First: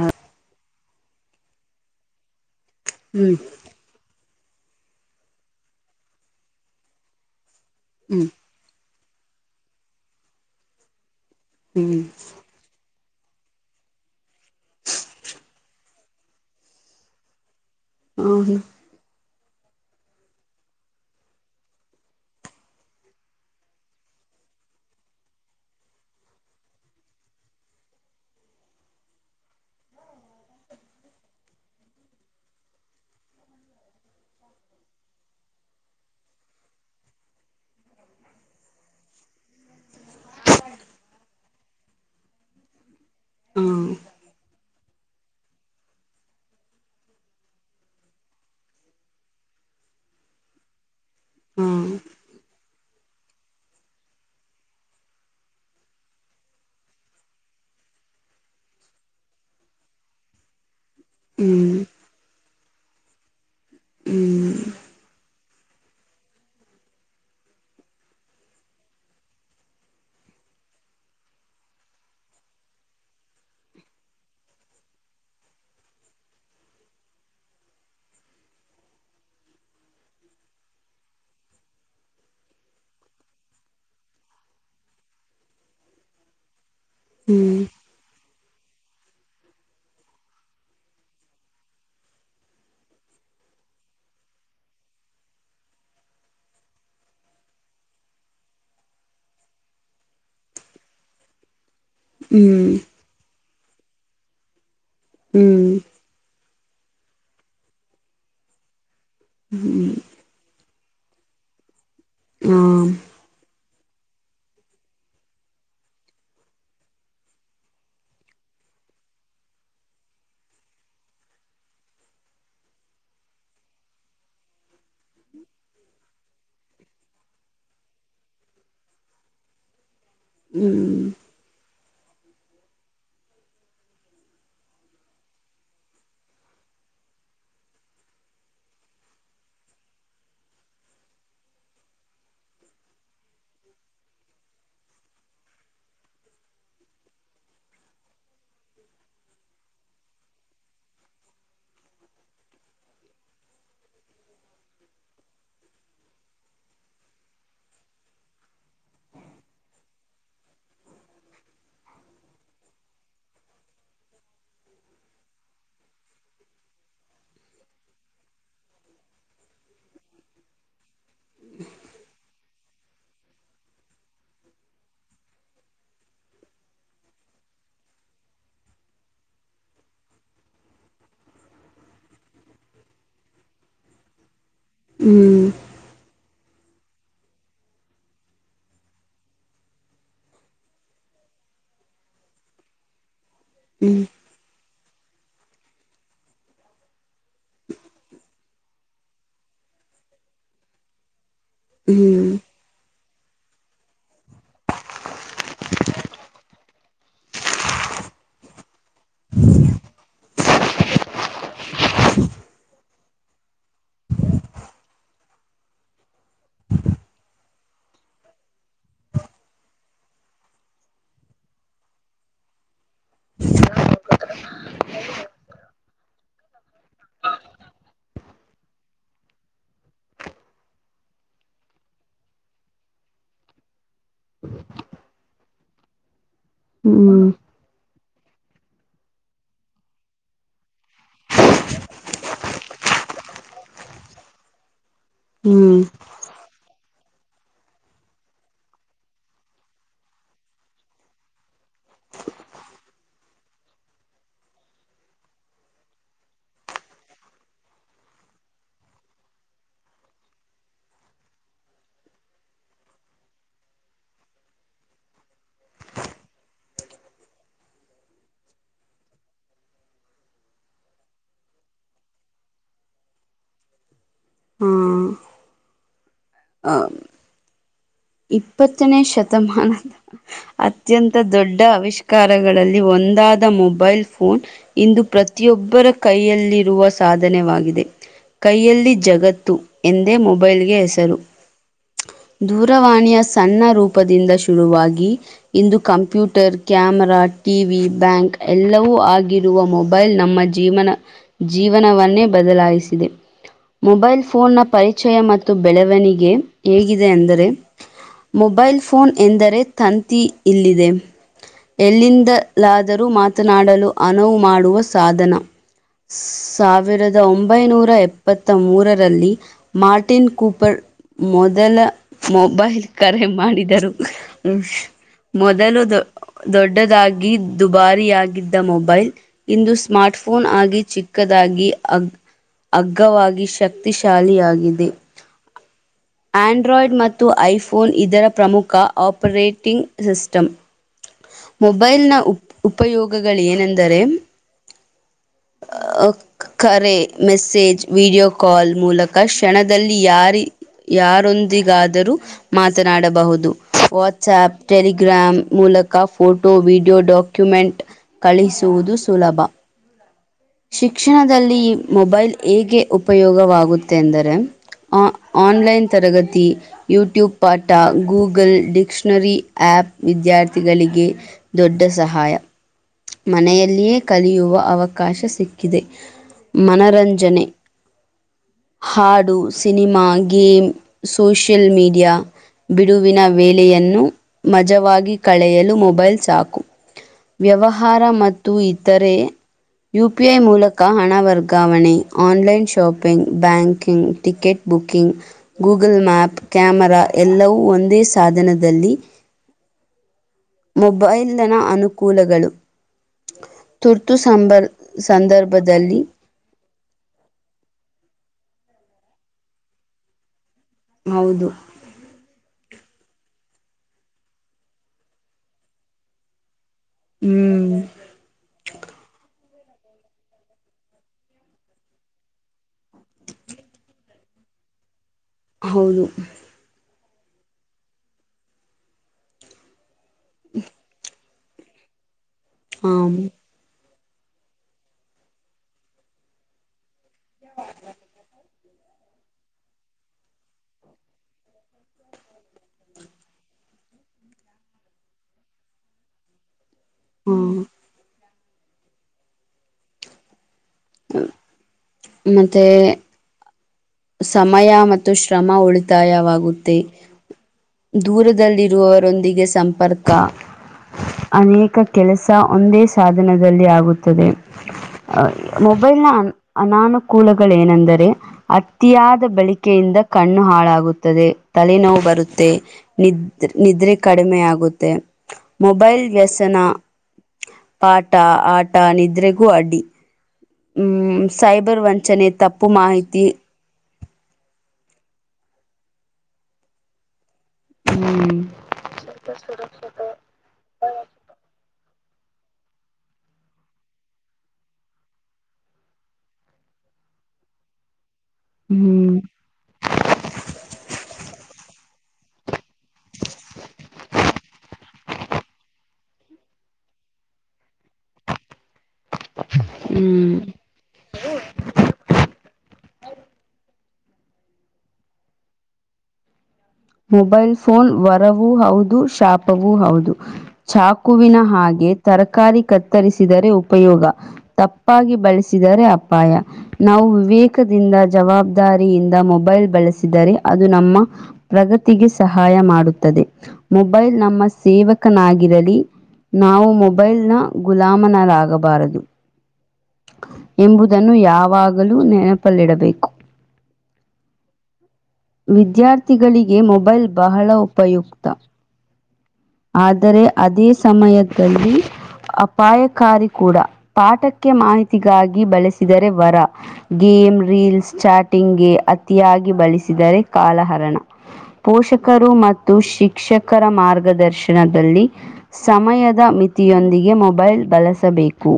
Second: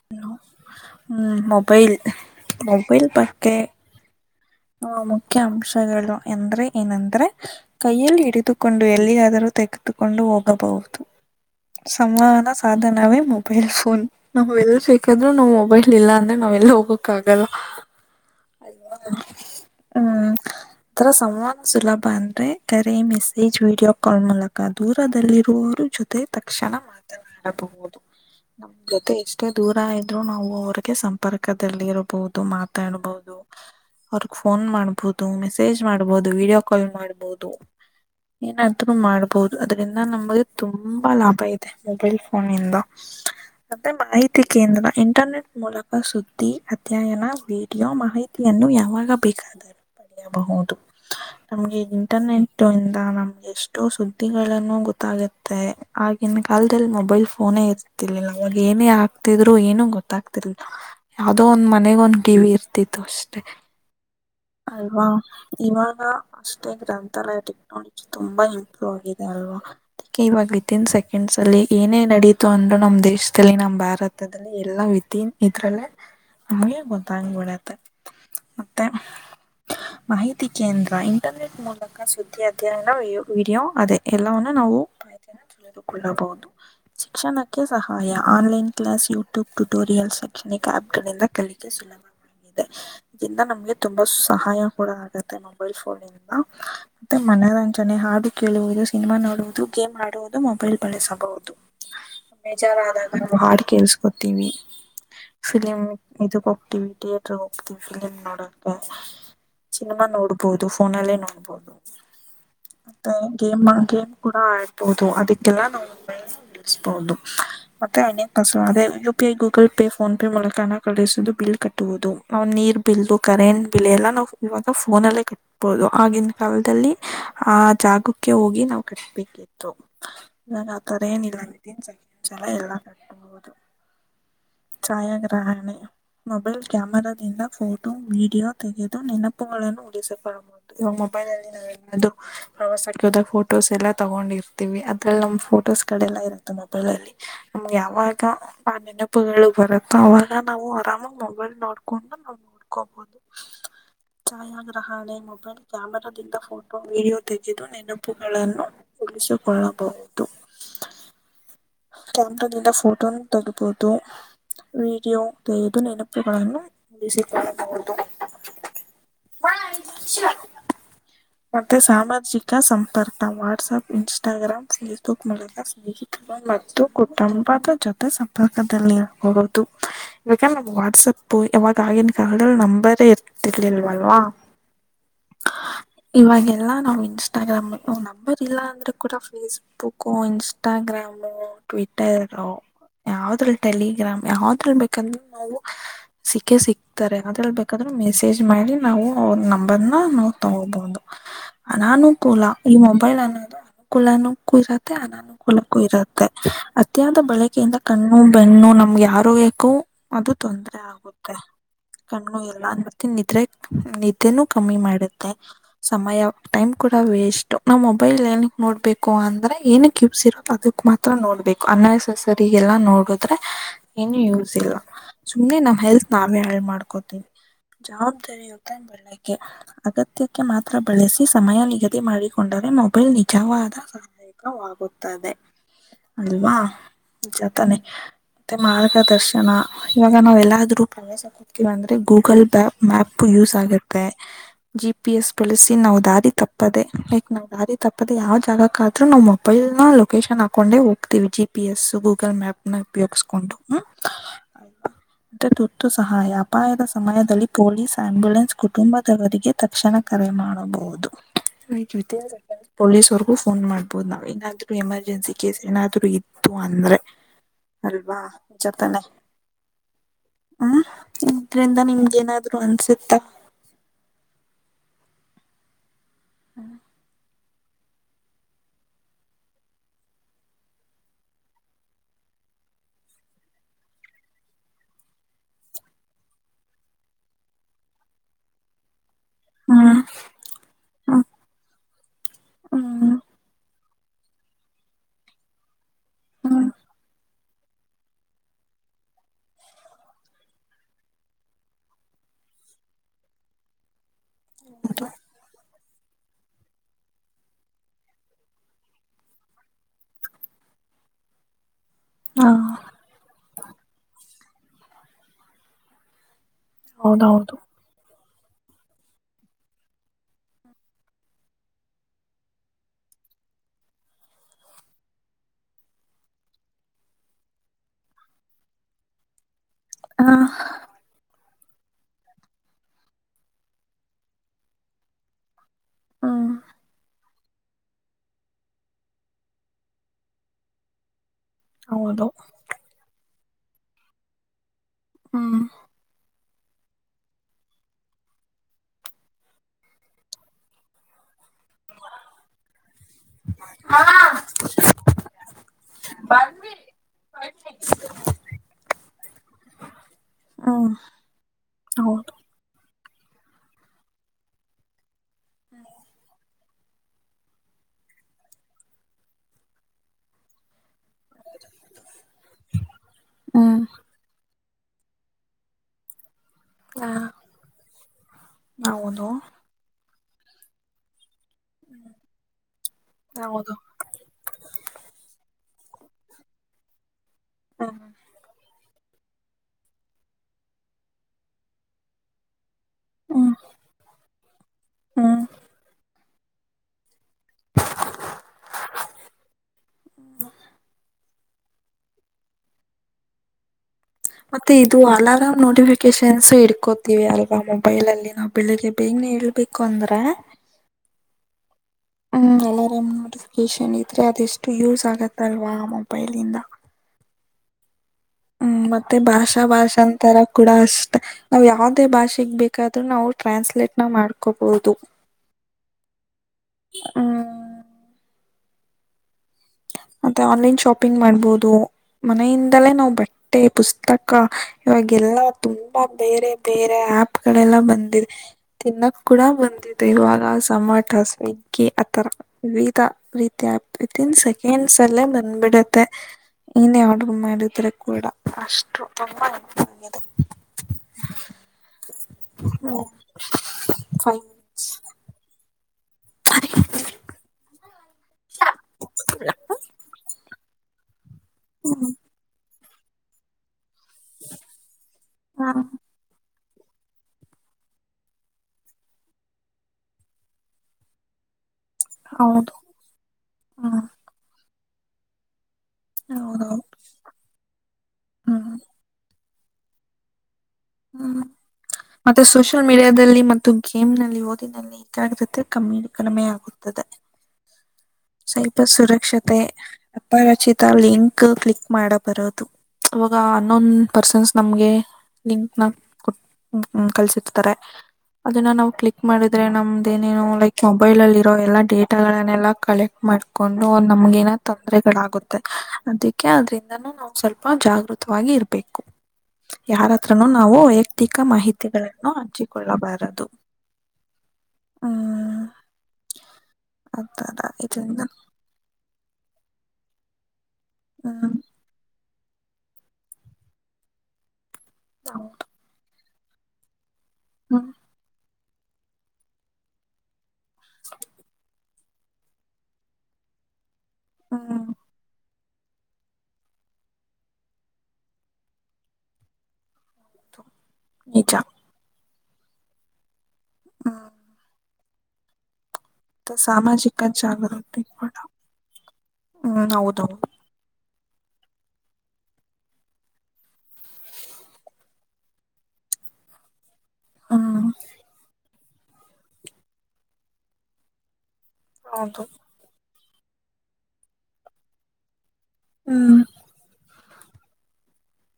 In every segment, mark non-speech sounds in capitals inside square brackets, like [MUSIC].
ಹಾ ಹುಂ mobile mobile ಹ್ಮ್ ಬಗ್ಗೆ ಹಾ ಮುಖ್ಯ ಅಂಶಗಳು ಎಂದ್ರೆ ಏನಂದ್ರೆ ಕೈಯಲ್ಲಿ ಹ್ಮ್ ಹಿಡಿದು ಕೊಂಡು ಎಲ್ಲಿಯಾದರೂ ತೆಗೆದುಕೊಂಡು ಹೋಗಬಹುದು ಹ್ಮ್ ಸಂವಹನ ಸಾಧನವೇ ಮೊಬೈಲ್ ಫೋನ್. ನಾವು ಎಲ್ಲಿ ಸಿಕಿದ್ರು ನಾವ್ ಮೊಬೈಲ್ ಇಲ್ಲ ಅಂದ್ರೆ ನಾವ್ ಎಲ್ಲ ಹೋಗಕ್ ಆಗಲ್ಲ. ಹಹ ಹ [UNINTELLIGIBLE] [INAUDIBLE] ಥರ ಸಮನ್ ಸುಲಭ ಅಂದ್ರೆ ಕರೆ ಮೆಸೇಜ್ ವೀಡಿಯೋ ಕಾಲ್ ಮೂಲಕ ಕ ದೂರದಲ್ಲಿರುವವರು ಜೊತೆ ತಕ್ಷಣ ಮಾತನಾಡಬಹುದು. ನಮ್ ಜೊತೆ ಎಷ್ಟೇ ದೂರ ಇದ್ರು ನಾವು ಅವ್ರಿಗೆ ಸಂಪರ್ಕದಲ್ಲಿರಬಹುದು ಮಾತಾಡಬಹುದು. ಅವ್ರಗ್ ಫೋನ್ ಮಾಡ್ಬಹುದು, ಮೆಸೇಜ್ ಮಾಡ್ಬಹುದು, ವಿಡಿಯೋ ಕಾಲ್ ಮಾಡ್ಬೋದು. ಏನಾದ್ರೂ ಮಾಡಬಹುದು ಅದರಿಂದ ನಮಗೆ ತುಂಬಾ ಲಾಭ ಇದೆ. ಮೊಬೈಲ್ ಫೋನಿಂದ. ಹ ಮತ್ತೆ ಮಾಹಿತಿ ಕೇಂದ್ರ ಇಂಟರ್ನೆಟ್ ಮೂಲಕ ಸುದ್ದಿ ಅಧ್ಯಯನ ವಿಡಿಯೋ ಮಾಹಿತಿಯನ್ನು ಯಾವ ವಾಗ ಬೇಕಾದೂ ಪಡೆಯಬಹುದು ನಮ್ಗೆ ಹ್ಮ್ ಹ್ಮ್ ಇಂಟರ್ನೆಟ್ ಇಂದ ನಮ್ ಎಷ್ಟೋ ಸುದ್ದಿಗಳನ್ನು ಗೊತ್ತಾಗುತ್ತೆ, ಆಗಿನ ಕಾಲದಲ್ಲಿ ಮೊಬೈಲ್ ಫೋನೇ ಇರ್ತ್ತೆ ತ್ತಿಲ್ಲ ಅವಾಗ ಏನೇ ಆಗ್ತಿದ್ರು ಏನು ಗೊತ್ತಾರ್ಲಿಲ್ಲ. ಹ ಯಾವ್ದೋ ಒಂದ್ ಮನೆಗ್ ಒಂದ್ ಟಿವಿ ಇರ್ತಿತ್ತು ಅಷ್ಟೇ. ಹ್ಮಞ ಅಲ್ವಾ ಇವಾಗ ಅಷ್ಟೇ ಗ್ರಂಥಾಲಯ ಟೆಕ್ನಾಲಜಿ ತುಂಬಾ ಇಂಪ್ರೂವ್ ಆಗಿದೆ ಅಲ್ವಾ. ಅದ್ಕೆ ಇವಾಗ ವಿತಿನ್ ಸೆಕೆಂಡ್ಸ್ ಅಲ್ಲಿ ಏನೇ ನಡೀತು ಅಂದ್ರು ನಮ್ ದೇಶದಲ್ಲಿ ನಮ್ಮ್ ಭಾರತದ ಎಲ್ಲಾ ವಿತಿನ್ ಇದ್ರಲ್ಲೇ ನಮಗೆ ಗೊತ್ತಾಗ್ ಬಿಡತ್ತೆ. [UNINTELLIGIBLE] ಮಾಹಿತಿ ಕೇಂದ್ರ ಇಂಟರ್ನೆಟ್ ಮೂಲಕ ಸುದ್ದಿ ಅಧ್ಯಯನ ವಿಡಿಯೋ ಅದೆ ಎಲ್ಲವನ್ನು ನಾವು ಉಪಾಯನ ತಿಳಿದುಕೊಳ್ಳಬಹುದು ಶಿಕ್ಷಣಕ್ಕೆ ಹ್ಮ್ ಸಹಾಯ. ಆನ್ಲೈನ್ ಕ್ಲಾಸ್ ಯೂಟ್ಯೂಬ್ ಟ್ಯುಟೋರಿಯಲ್ ಶೈಕ್ಷಣಿಕ ಆಪ್ ಗಳಿಂದ ಕಲಿಕೆ ಸುಲಭವಾಗಿದೆ ಇದಂದ ನಮ್ಗೆ ತುಂಬಾ ಸಹಾಯ ಕೂಡ ಆಗತ್ತೆ ಮೊಬೈಲ್ ಫೋನ್ ಇಲ್ವಾ ಮತ್ತೆ ಮನರಂಜನೆ ಹಾಡು ಕೇಳುವುದು ಸಿನಿಮಾ ನೋಡುವುದು ಗೇಮ್ ಆಡುವುದು ಮೊಬೈಲ್ ಬಳಸಬಹುದು. ಹ್ಮ್ ಬೇಜಾರ್ ಆದಾಗ ನಾವಾ ಹಾಡ ಕೇೇಳಸ್ಕೋತೀವಿ ಹ್ಮ್ ಹ ಹ್ಮ್ ಹ್ಮ್ ಹ್ಮ್ ಫಿಲಿಮ್ ಇದಕ್ ಹೋಗ್ತೀವಿ ಥಿಯೇಟರ್ ಹೋಗ್ತೀವಿ ಫಿಲಿಮ್ ನೋಡಕ [INAUDIBLE] ಸಿನಿಮಾ ನೋಡ್ ಬೋದು ಫೋನಲ್ಲೇ ನೋಡಬಹುದ ಹ್ಮ್ಮ್ ಮತ್ತೆ ಗೇಮ್ ಗೇಮ್ ಕೂಡ ಆಡ್ಬಹುದು ಅದಕ್ಕೆಲ್ಲಾ ನಾ ಮೊಬೈಲ್ ಬಳಸಬಹುದು ಮತ್ತೆ ಅದೆ ಕಸ ಅದೆ U P I Google Pay phone pay ಮೂಲಕ ಹಣ ಕಳಿಸುದು ಬಿಲ್ ಕಟ್ಟುವುದು ಅವ ನೀ ಬಿಲ್ ದು ಕರೆಂಟ್ ಬಿಲ್ ಎಲ್ಲನು ನಾವು ಇವಾಗ ಫೋನ್ ಅಲ್ಲೇ ಕಟ್ಟ ಬೋದು ಆಗಿನ ಕಾಲದಲ್ಲಿ ಆ ಜಾಗಕ್ಕೆ ಹೋಗಿ ನಾವ್ ಕಟ್ಬೇಕಿತ್ತು. ನನ್ ಆತರ ಏನಿಲ್ಲನ್ [UNINTELLIGIBLE] ಸೆಕೆಂಡ ಸಲ ಎಲ್ಲ ಕಟ್ದುಕೊ ಬಹುದ ಛಾಯಾಗ್ರಹಣೆ [INAUDIBLE] ಮೊಬೈಲ್ ಕ್ಯಾಮರಾದಿಂದ ಫೋಟೋ ವಿಡಿಯೋ ತೆಗೆದು ನೆನಪುಗಳನ್ನು ಉಳಿಸಕುದು ಇವಾಗ ಮೊಬೈಲ್ ಅಲ್ಲಿ ನಾವ ಪ್ರವಾಸಕ್ಕೆ ಹೋದಾಗ ಫೋಟೋಸ್ ಎಲ್ಲ ತಗೊಂಡಿರ್ತೀವಿ ಅದ್ರಲ್ಲಿ ನಮ್ ಫೋಟೋಸ್ಗಳೆಲ್ಲಾ ಇರುತ್ತೆ ಮೊಬೈಲ್ ಅಲ್ಲಿ [UNINTELLIGIBLE] ನಮ್ಗೆ ಆವಾಗ ಆ ನೆನಪುಗಳು ಬರುತ್ತ ಅವಾಗ ನಾವು ಆರಾಮಾಗ ಮೊಬೈಲ್ ನೋಡ್ಕೊಂಡು ನೋಡ ಕಪ್ಪೂತ ಛಾಯಾಗ್ರಹಣೆ ಮೊಬೈಲ್ ಕ್ಯಾಮೆರಾದಿಂದ ಫೋಟೋ ವಿಡಿಯೋ ತೆಗೆದು ನೆನಪುಗಳನ್ನು ಉಳಿಸಿಕೊಳ್ಳಬಹುದು. ಕ್ಯಾಮ್ರಾದಿಂದ ಫೋಟೋನು ತೆಗಬಹುದು. ವೀಡಿಯೋ [UNINTELLIGIBLE] ನೆನಪುಗಳನ್ನು ಬಿಸಿುದುಕೊಳ್ಳಬಹುದು [INAUDIBLE] [UNINTELLIGIBLE] ವೈ ಮತ್ತೆ ಸಾಮಾಜಿಕ ಸಂಪರ್ಕ ವಾಟ್ಸಪ್ ಇನ್ಸ್ಟಾಗ್ರಾಮ್ ಫೇಸ್ಬುಕ್ ಮೆಲ್ಲ ಸ್ನಗೀಕರಣ ಮತ್ತು ಕುಟುಂಬದ ಜೊತೆ ಸಂಪರ್ಕದಲ್ಲಿ ಇರಬಹುದ. ಇವಾಗ ನಮ್ ವಾಟ್ಸಪ್ ಯಾವಾಗ ಆಗಿನ ಕಾಲದಲ್ಲಿ ನಂಬರೇ ಇರ್ತಿರಲಿಲ್ಲ ಅಲ್ವಾ ಹ್ಮ್ ಇವಾಗೆಲ್ಲಾ ನಾವ್ ಇನ್ಸ್ಟಾಗ್ರಾಮ ನಂಬರ್ ಇಲ್ಲ ಅಂದ್ರೆ ಕೂಡ ಫೇಸ್ಬುಕ್ ಕೊ ಇನ್ಸ್ಟಾಗ್ರಾಮು. ವಿಟ್ಟಯರ್ ಯಾವ್ದ್ರಲ್ ಟೆಲಿಗ್ರಾಮ್ ಯಾವ್ದ್ರಲ್ ಬೇಕಂದ್ರ ನಾವು ಸಿಕ್ಕೇ ಸಿಕ್ತಾರೆ ಅದ್ರಲ್ಲಿ ಬೇಕಾದ್ರೆ ಮೆಸೇಜ್ ಮಾಡಿ ನಾವು ಅವ್ರ ನಂಬರನಾ ನಾವು ತಗೋಬಹುದು. [INAUDIBLE] ಹ್ಮ್ ಅನಾನುಕೂಲ ಈ ಮೊಬೈಲ್ ಅನ್ನೋದು ಅನುಕೂಲನಕ್ಕೂ ಇರುತ್ತೆ ಅನನಾನುಕೂಲಕ್ಕೂ ಇರುತ್ತೆ. ಅತಿಯಾದ ಬಳಕೆಯಿಂದ ಕಣ್ಣು ಬೆನ್ನು ನಮ್ಗೆ ಯಾರೋಗ್ಯಕ್ಕೂ ಅದು ತೊಂದ್ರರೆ ಆಗುತ್ತೆ. ಕಣ್ಣು ಎಲ್ಲ ಮತ್ತೆ ನಿದ್ರೆ ನಿದ್ದೆನೂ ಕಮ್ಮಿ ಮಾಡುತ್ತೆ. ಸಮಯ ಟೈಮ್ ಕೂಡ ವೇಸ್ಟ ನಾವ್ ಮೊಬೈಲ್ ಏನ ನೋಡ್ಬೇಕು ಅಂದ್ರೆ ಏನ ಯೂಸ ಇರತ್ತ ಅದಕ್ ಮಾತ್ರ ನೋಡ್ಬೇಕು ಅನ್ನಸಸರಿ ಎಲ್ಲ ನೋಡುದ್ರೆ ಏನು ಯೂಸ್ ಇಲ್ಲ ಸುಮ್ಮ್ನೆ ನಮ್ ಹೆಲ್ತ್ ನಾವೇ ಹಳ್ ಮಾಡ್ಕೋತೀವಿ [INAUDIBLE] ಜವಾಬ್ದಾರಿಯತ್ತೆ ಬೆಳ್ಳಗ್ಗೆ ಅಗತ್ಯಕ್ಕೆ ಮಾತ್ರ ಬೆಳಸಿ ಸಮಯ ನಿಗದಿ ಮಾಡಿಕೊಂಡರೆ ಮೊಬೈಲ್ ನಿಜವಾದ ನೋವುವಾಗುತ್ತದೆ ಅಲ್ವಾ? ಹ್ಮ್ [UNINTELLIGIBLE] ಮತ್ತೆ ಮಾರ್ಗದರ್ಶನ ಇವಾಗ ನಾವ ಎಲ್ಲಾದ್ರೂ ಪ್ರವೇಶ ಇಲ್ಲಾ ಅಂದ್ರೆ ಗೂಗಲ ಬ್ಯಾ ಮ್ಯಾಪ್ ಯೂಸ್ ಆಗುತ್ತೆ. ಜಿ ಪಿ ಎಸ್ ಬಳಸಿ ಹ್ಮ್ ನಾವು ದಾರಿ ತಪ್ಪದೆ ಲೈಕ್ ನಾವು ದಾರಿ ತಪ್ಪದೆ ಯಾವ ಜಾಗಕ್ಕ ಆದ್ರೂ ನಾವು ಮು ಇಲ್ಲಾ ಲೊಕೇಶನ್ ಹಾಕ್ ಹಾಕೊಂಡೆ ಹೋಗ್ತೀವಿ G P S Google map ನ ಉಪಯೋಗಿಸಕೊಂಡು ಹ ತುರ್ತು ಸಹಾಯ ಅಪಾಯದ ಸಮಯದಲ್ಲಿ ಪೊಲೀಸ್ ಆಂಬ್ಯುಲೆನ್ಸ್ ಕುಟುಂಬದವರಿಗೆ ತಕ್ಷಣ ಕರೆ ಮಾಡಬಹುದು ಜ್ವತ ಪೊಲೀಸ್ವರೆಗ ಫೋನ್ ಮಾಡ್ಬಹದು ನಾವ್ ಏನಾದ್ರು ಎಮರ್ಜೆನ್ಸಿ ಕೇಸ್ ಏನಾದ್ರು ಇತ್ತು ಅಂದ್ರೆ ಅಲ್ವಾ ನಿಜತಾನೆ ಹ್ಮ್ ಇದ್ರಿಂದ ನಿಮಗ ಏನಾದ್ರು ಅನ್ಸುತ್ತ ಹ್ಮ ಆಂ ಇಪ್ಪತ್ತನೇ ಶತಮಾನದ ಅತ್ಯಂತ ದೊಡ್ಡ ಆವಿಷ್ಕಾರಗಳಲ್ಲಿ ಒಂದಾದ ಮೊಬೈಲ್ ಫೋನ್ ಇಂದು ಪ್ರತಿಯೊಬ್ಬರ ಕೈಯಲ್ಲಿರುವ ಸಾಧನೆವಾಗಿದೆ ಕೈಯಲ್ಲಿ ಜಗತ್ ಹ್ಮ್ ಎಂದೇ ಮೊಬೈಲ್ಗೆ ಹೆಸರು ಹ್ಮ್ ದೂರವಾಣಿಯ ಹ್ಮ್ ಸಣ್ಣ ರೂಪದಿಂದ ಶುರುವಾಗಿ ಇಂದು ಕಂಪ್ಯೂಟರ್ ಹ್ಮ್ ಕ್ಯಾಮರಾ ಟಿ ವಿ ಬ್ಯಾಂಕ್ ಎಲ್ಲವೂ ಆಗಿರುವ ಮೊಬೈಲ್ ನಮ್ಮ ಜೀವನ ಜೀವನವನ್ನೇ ಬದಲಾಯಿಸಿದೆ ಮೊಬೈಲ್ ಫೋನ್ನ ಹೌದು ಪರಿಚಯ ಮತ್ತು ಬೆಳವಣಿಗೆ ಹೇಗಿದೆ ಅಂದರೆ ಮೊಬೈಲ್ ಫೋನ್ ಎಂದರೆ ತಂತಿ ಇಲ್ಲಿದೆ ಹಾ ಎಲ್ಲಿಂದಲಾದರೂ ಮಾತನಾಡಲು ಅನುವು ಮಾಡುವ ಸಾಧನ ಸ್ ಸಾವಿರದ ಹೌದೌದು ಒಂಬೈನೂರ ಎ ಪ್ಪತ್ತ ಮೂರರಲ್ಲಿ ಮಾರ್ಟಿನ್ ಕೂಪರ್ ಮೊದಲ ಮೊಬೈಲ್ ಕರೆ ಮಾಡಿದರು ಮೊದಲು ದ ದೊಡ್ಡದಾಗಿ ದುಬಾರಿಯಾಗಿದ್ದ ಮೊಬೈಲ್ ಇಂದು ಹಾ ಸ್ಮಾರ್ಟ್ಫೋನ್ ಆಗಿ ಚಿಕ್ಕದಾಗಿ ಅ ಅಗ್ಗವಾಗಿ ಶಕ್ತಿಶಾಲಿಯಾಗಿದೆ ಹ್ಮ್ ಆಂಡ್ರಾಯ್ಡ್ ಮತ್ತು ಫೋನ್ ಇದರ ಪ್ರಮುಖ ಆಪರೇಟಿಂಗ್ ಸಿಸ್ಟಮ್ ಮೊಬೈಲನ ಹೌದು ಉಪ್ ಉಪಯೋಗಗಳು ಏನೆಂದರೆ ಹ್ಮ್ ಅ ಕರೆ ಮೆಸೇಜ್ ವಿಡಿಯೋ ಕಾಲ್ ಮೂಲಕ ಕ್ಷಣದಲ್ಲಿ ಯಾರಿ ಯಾರೊಂದಿಗಾದರೂ ಮಾತನಾಡಬಹುದು ವಾಟ್ಸಆಪ್ ಟೆಲಿಗ್ರಾಾಮ್ ಮೂಲಕ ಫೋಟೋ ವಿಡಿಯೋ ಡಾಕ್ ಕ್ಯುಮೆಂಟ್ ಕಳಿಸುವುದು ಸುಲಭ ಹ್ಮ್ ಶಿಕ್ಷಣದಲ್ಲಿ ಈ ಮೊಬೈಲ್ ಹೌದು ಹೇಗೆ ಉಪಯೋಗವಾಗುತ್ತೆಂದರೆ ಆ ಆನ್ಲೈನ್ ತರಗತಿ ಯೂಟ್ಯೂಬ್ ಪಾಠ ಗೂಗಲ್ ಡಿಕ್ಷನರಿ ಆ್ಯಪ್ ವಿದ್ಯಾರ್ಥಿಗಳಿಗೆ ದೊಡ್ಡ ಸಹಾಯ ಹ್ಮ್ ಮನೆಯಲ್ಲಿಯೇ ಕಲಿಯುವ ಅವಕಾಶ ಸಿಕ್ಕಿದೆ ಹಾ ಮನರಂಜನೆ ಹೌದು ಹಾಡು ಸಿನಿಮಾ ಗೇಮ್ ಸೋಷಿಯಲ್ ಮೀಡಿಯಾ ಬಿಡುವಿನ ಹೌದು ವೇಲೆಯನ್ನು ಮಜವಾಗಿ ಕಳೆಯಲು ಮೊಬೈಲ್ ಸಾಕು ಹ್ಮ್ ವ್ಯವಹಾರ ಮತ್ತು ದರೆ ಯ ಪಿ ಐ ಮೂಲಕ ಹಣ ವರ್ಗಾವಣೆ ಆನ್ಲೈನ್ ಶಾಪ್ ಪಿಂಗ್ ಹ್ಮ್ ಬ್ಯಾಂಕಿಂಗ್ ಟಿಕೆಟ್ ಬುಕಿಂಗ್ ಹ್ಮ್ ಗೂಗಲ್ ಮ್ಯಾಪ್ ಕ್ಯಾಮರಾ ಎಲ್ಲವೂ ಒಂದೇ ಸಾಧನದಲ್ಲಿ ಮೊಬೈಲ್ನ ಅನುಕೂಲಗಳು ತುರ್ತು ಸಂದರ್ ದು ಅಲಾರಾಂ ನೋಟಿಫಿಕೇಶ ಟ್ರೆಂಡಸ ಇಡ್ಕೋತಿವಿ ಅಲ್ವಾ ಮೊಬೈಲ ಅಲ್ಲಿ ನಾವು ಬೆಳಿಗ್ಗೆ ಬೇಗನೆ ಏಳ್ಬೇಕು ಅಂದ್ರೆ ಹೌದು ಹ್ಮ್ ಅಲರಾಮ್ ನೋಡ ಷನ್ ಇದ್ರೆ ಅದೆಷ್ಟು ಯೂಸ್ ಆಗತ್ತಲ್ವಾ ಮೊಬೈಲ್ ಇಂದ ಹ್ಮ್ ಹ್ಮ್ ಮತ್ತೆ ಭಾಷಾ ಭಾಷಾ ಅಂತರ ಕೂಡ ಅಷ್ಟೆ ನಾವ್ ಯಾವದೇ ಭಾಷೆಗ್ ಬೇಕಾದ್ರೂ ನಾವು ಟ್ರಾನ್ಸ್ಲೇಟ್ ನ ಮಾಡ್ಕೋಬಹುದು ಹೌದು ಹ ಮತ್ತೆ ಆನ್ಲೈನ್ ಶಾಪಿಂಗ್ ಮಾಡ್ಬೋದು ಮನೆಯಿಂದಲೇ ನಾವ್ ಬಟ್ ಮ ಪುಸ್ತಕ ಇವಾಗ ಎಲ್ಲಾ ತುಂಬಾ ಬೇರೆ ಬೇರೆ ಪ್ ಕಡೆ ಎಲ್ಲ ಬಂದಿದೆ ತಿನ್ನಕ್ ಕೂಡ ಬಂದಿದೆ ಇವಾಗ ಜಮಾಟ ಸ್ವಿಗ್ಗಿ ಆತರ ವಿ ರೀತಿ ಆನ್ೆ [UNINTELLIGIBLE] ನಿಮಿಷ ಅಲ್ಲೇ ಬಂದ್ಬಿಡತ್ತೆ ಏನೇ ಆರ್ಡರ್ ಮಾಡಿದ್ರೆ ಕೂಡ ಅಷ್ಟು ತುಂಬಾ ನೆಗಿದೆ ಮತ್ತೆ [INAUDIBLE] ಸಮಯ ಮಿನಿಟ್ಸ್ ಮತ್ತು ಶ್ರಮ ಉಳಿತಾಯವಾಗುತ್ತೆ ದೂರದಲ್ಲಿರುವವರೊಂದಿಗೆ ಸಂಪರ್ಕ ಅನೇಕ ಹ್ಮ್ ಕೆಲಸ ಒಂದೇ ಸಾಧನದಲ್ಲಿ ಆಗುತ್ತದೆ ಹ್ಮ್ ಮೊಬೈಲ್ ನಾ ಅನಾನುಕೂಲಗಳೇಏನೆಂದರೆ ಅ ಅತಿಯಾದ ಬಳಿಕೆಯಿಂದ ಕಣ್ಣು ಹಾಳಾಗುತ್ತದೆ ತಲೆನೋವು ಬರುತ್ತೆ ಹೌದು ನಿದ್ರ ನಿದ್ರೆ ಹ್ಮ್ ಕಡಿಮೆ ಆಗುತ್ತೆ ಮೊಬೈಲ್ ವ್ಯಸನ ಹೌದೌದು ಪಾಟ ಹ್ಮ್ ಆಟ ನಿದ್ರೆಗೂ ಅಡ್ಡಿ ಹ್ಮ್ ಸೈಬರ್ ವಂಚನೆ ಮತ್ತೆ ತಪ್ಪು ಸೋಷಿಯಲ್ ಮಾಹಿತಿ ಮೀಡಿಯಾದಲ್ಲಿ ಮತ್ತ ಗೇಮ್ ನಲ್ಲಿ ಓದಿನಲ್ಲಿ ಕಾಗ್ರತೆ ಕಮ್ಮಿ ಕಡಿಮೆ ಆಗುತ್ತದೆ ಹ್ಮ್ ಸೈಬರ್ ಸುರಕ್ಷತೆ ಅಪರಚಿತ ಲಿಂಕ್ ಕ್ಲಿಕ್ ಮಾಡ ಬರದು ಅವವಾಗ ಅನ್ನೋನ್ ಪರ್ಸನ್ಸ್ ನಮ್ಗೆ ಲಿಂಕ್ ನ ಕಲ್ಸರ್ತಾರೆ ಅದನ್ನ ನಾವು ಹ್ಮ್ ಕ್ಲಿಕ್ ಮಾಡಿದ ಆದ್ರೆ ನಮ್ದ ಏನೇನು ಲೈಕ್ ಮೊಬೈಲ್ ಅಲ್ಲಿ ಇರೋ ಎಲ್ಲಾ ಡೇಟಾಗಳನ್ನೆಲ್ಲಾ ಕಲೆಕ್ಟ್ ಮಾಡ್ಕೊಂಡು ನಮ್ಗೇನ ತೊಂದರೆ ತೊಂದರೆಗಳಾಗುತ್ತೆ ಅದಕ್ಕೆ ಅದ್ರಿಂದನೂ ನಾವು ಸ್ವಲ್ಪ ಜಾಗೃತವಾಗಿ ಇರ್ಬೇಕು ಹ್ಮ್ ಯಾರತ್ರನು ನಾವು ವೈಯಕ್ತಿಕ ಮಾಹಿತಿಗಳನ್ನು ಹಂಚಿಕೊಳ್ಳಬಾರದು ಹ್ಮ ಮೊಬೈಲ್ ಫೋನ್ ವರವೂ ಹೌದು ಶಾಪವೂ ಹೌದು ಚಾಕುವಿನ ಹ್ಮ್ ಹಾಗೆ ತರಕಾರಿ ಕತ್ತರಿಸಿದರೆ ಉಪಯೋಗ ತಪ್ಪ ತಾಪ್ಪಾಗಿ ಹೌದು ಬಳಸಿದರೆ ಅಪ್ಪಾಯ ನಾವು ಹ್ಮ್ ವಿವೇಕದಿಂದ ಜವಾಬ್ದ ದಾರಿಯಿಂದ ಮೊಬೈಲ್ ಬಳಸಿದರೆ ಅದು ನಮ್ಮ ಪ್ರಗತಿಗೆ ಸಹಾಯ ಮಾಡುತ್ತದೆ ಮೊಬೈಲ್ ನಮ್ಮ ಹ್ಮ್ ಸೇವಕನಾಗಿರಲಿ ನಾವು ಮೊಬೈಲನ ಗುಲಾಮನಾದಾಗಬಾರದು ಎಂಬುದನ್ನು ನಿಜ ಯಾವಾಗಲೂ ನೆನಪಲ್ಲಿಡಬೇಕು ಹ್ಮ ವಿದ್ಯಾರ್ಥಿಗಳಿಗೆ ಮೊಬೈಲ್ ಸಾಮಾಜಿಕ ಬಹಳ ಜಾಗೃತಿ ಉಪಯುಕ್ತ ಕೂಡ ಹ್ಮ್ ಆದರೆ ಹೌದೌದು ಅದೇ ಸಮಯದಲ್ಲಿ ಅಪಾಯಕಾರಿ ಕೂಡ ಪಾಠಕ್ಕೆ ಮಾಹಿತಿಗಾಗಿ ಬಳಸಿದರೆ ವರ ಗೇಮ್ ಹ್ಮ್ ರೀಲ್ಸ್ ಚಾಟಿಂಗ್ಗೆ ಅತಿಯಾಗಿ ಬಳಸಿದರೆ ಕಾಲಹರಣ. ಪೋಷಕರು ಹೌದು ಮತ್ತು ಶಿಕ್ಷಕರ ಮಾರ್ಗದರ್ಶನದಲ್ಲಿ ಸಮಯದ ಹ್ಮ್ ಮ ವಿಯೊಂದಿಗೆ ಮೊಬೈಲ್ ಬಳಸಬೇಕು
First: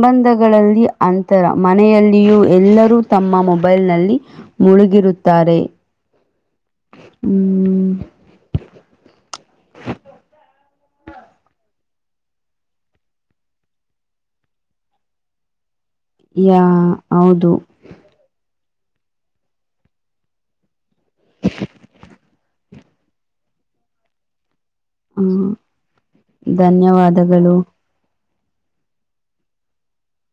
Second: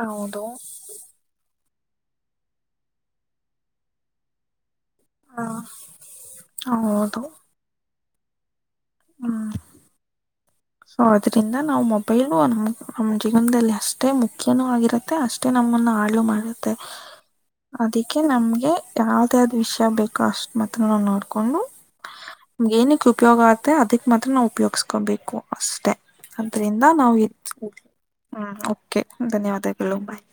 ಹೌದು ಅಂತರ ಮನೆಯಲ್ಲಿಯೂ ಎಲ್ಲರೂ ತಮ್ಮ ಮೊಬೈಲ್ನಲ್ಲಿ ಮುಳುಗಿರುತ್ತ್ ತಾರೆ ಹ್ಮ್ ಹೌದು ಹ್ಮ್ ಹ್ಮ್ [INAUDIBLE] ಸೊ ಅದ್ರಿಂದ ನಾವು ಮೊಬೈಲು ನಮ ನಮ್ ಜೀವನದಲ್ಲಿ ಅಷ್ಟೇ ಮುಖ್ಯನೂ ಆಗಿರುತ್ತೆ ಅಷ್ಟೇ ನಮ್ಮನ್ನು ಹಾಳ್ ಳು ಯಾ ಮಾಡುತ್ತೆ ಹೌದು ಅದಕ್ಕೆ ನಮ್ಗೆ ಯಾವ್ದ್ ಯಾವ್ದ್ ವಿಷಯ ಬೇಕು ಅಷ್ಟ ಮತ್ತ್ ತ್ರ ನೋಡ್ಕೊಂಡು ನಿಮ್ಗೆ ಏನಕ್ ಉಪಯೋಗ ಆತ್ತೆ ಅದಕ್ ಮಾತ್ರ ನಾವು ಉಪಯೋಗಸ್ಕೊಬೇಕು. ಅಷ್ಟೆ ಅದ್ರಿಂದ ನಾವು ಇ ಧನ್ಯವಾದಗಳು ಹ್ಮ ಕೆ ಧನ್ಯವಾದಗಳು ಬಾಯ್.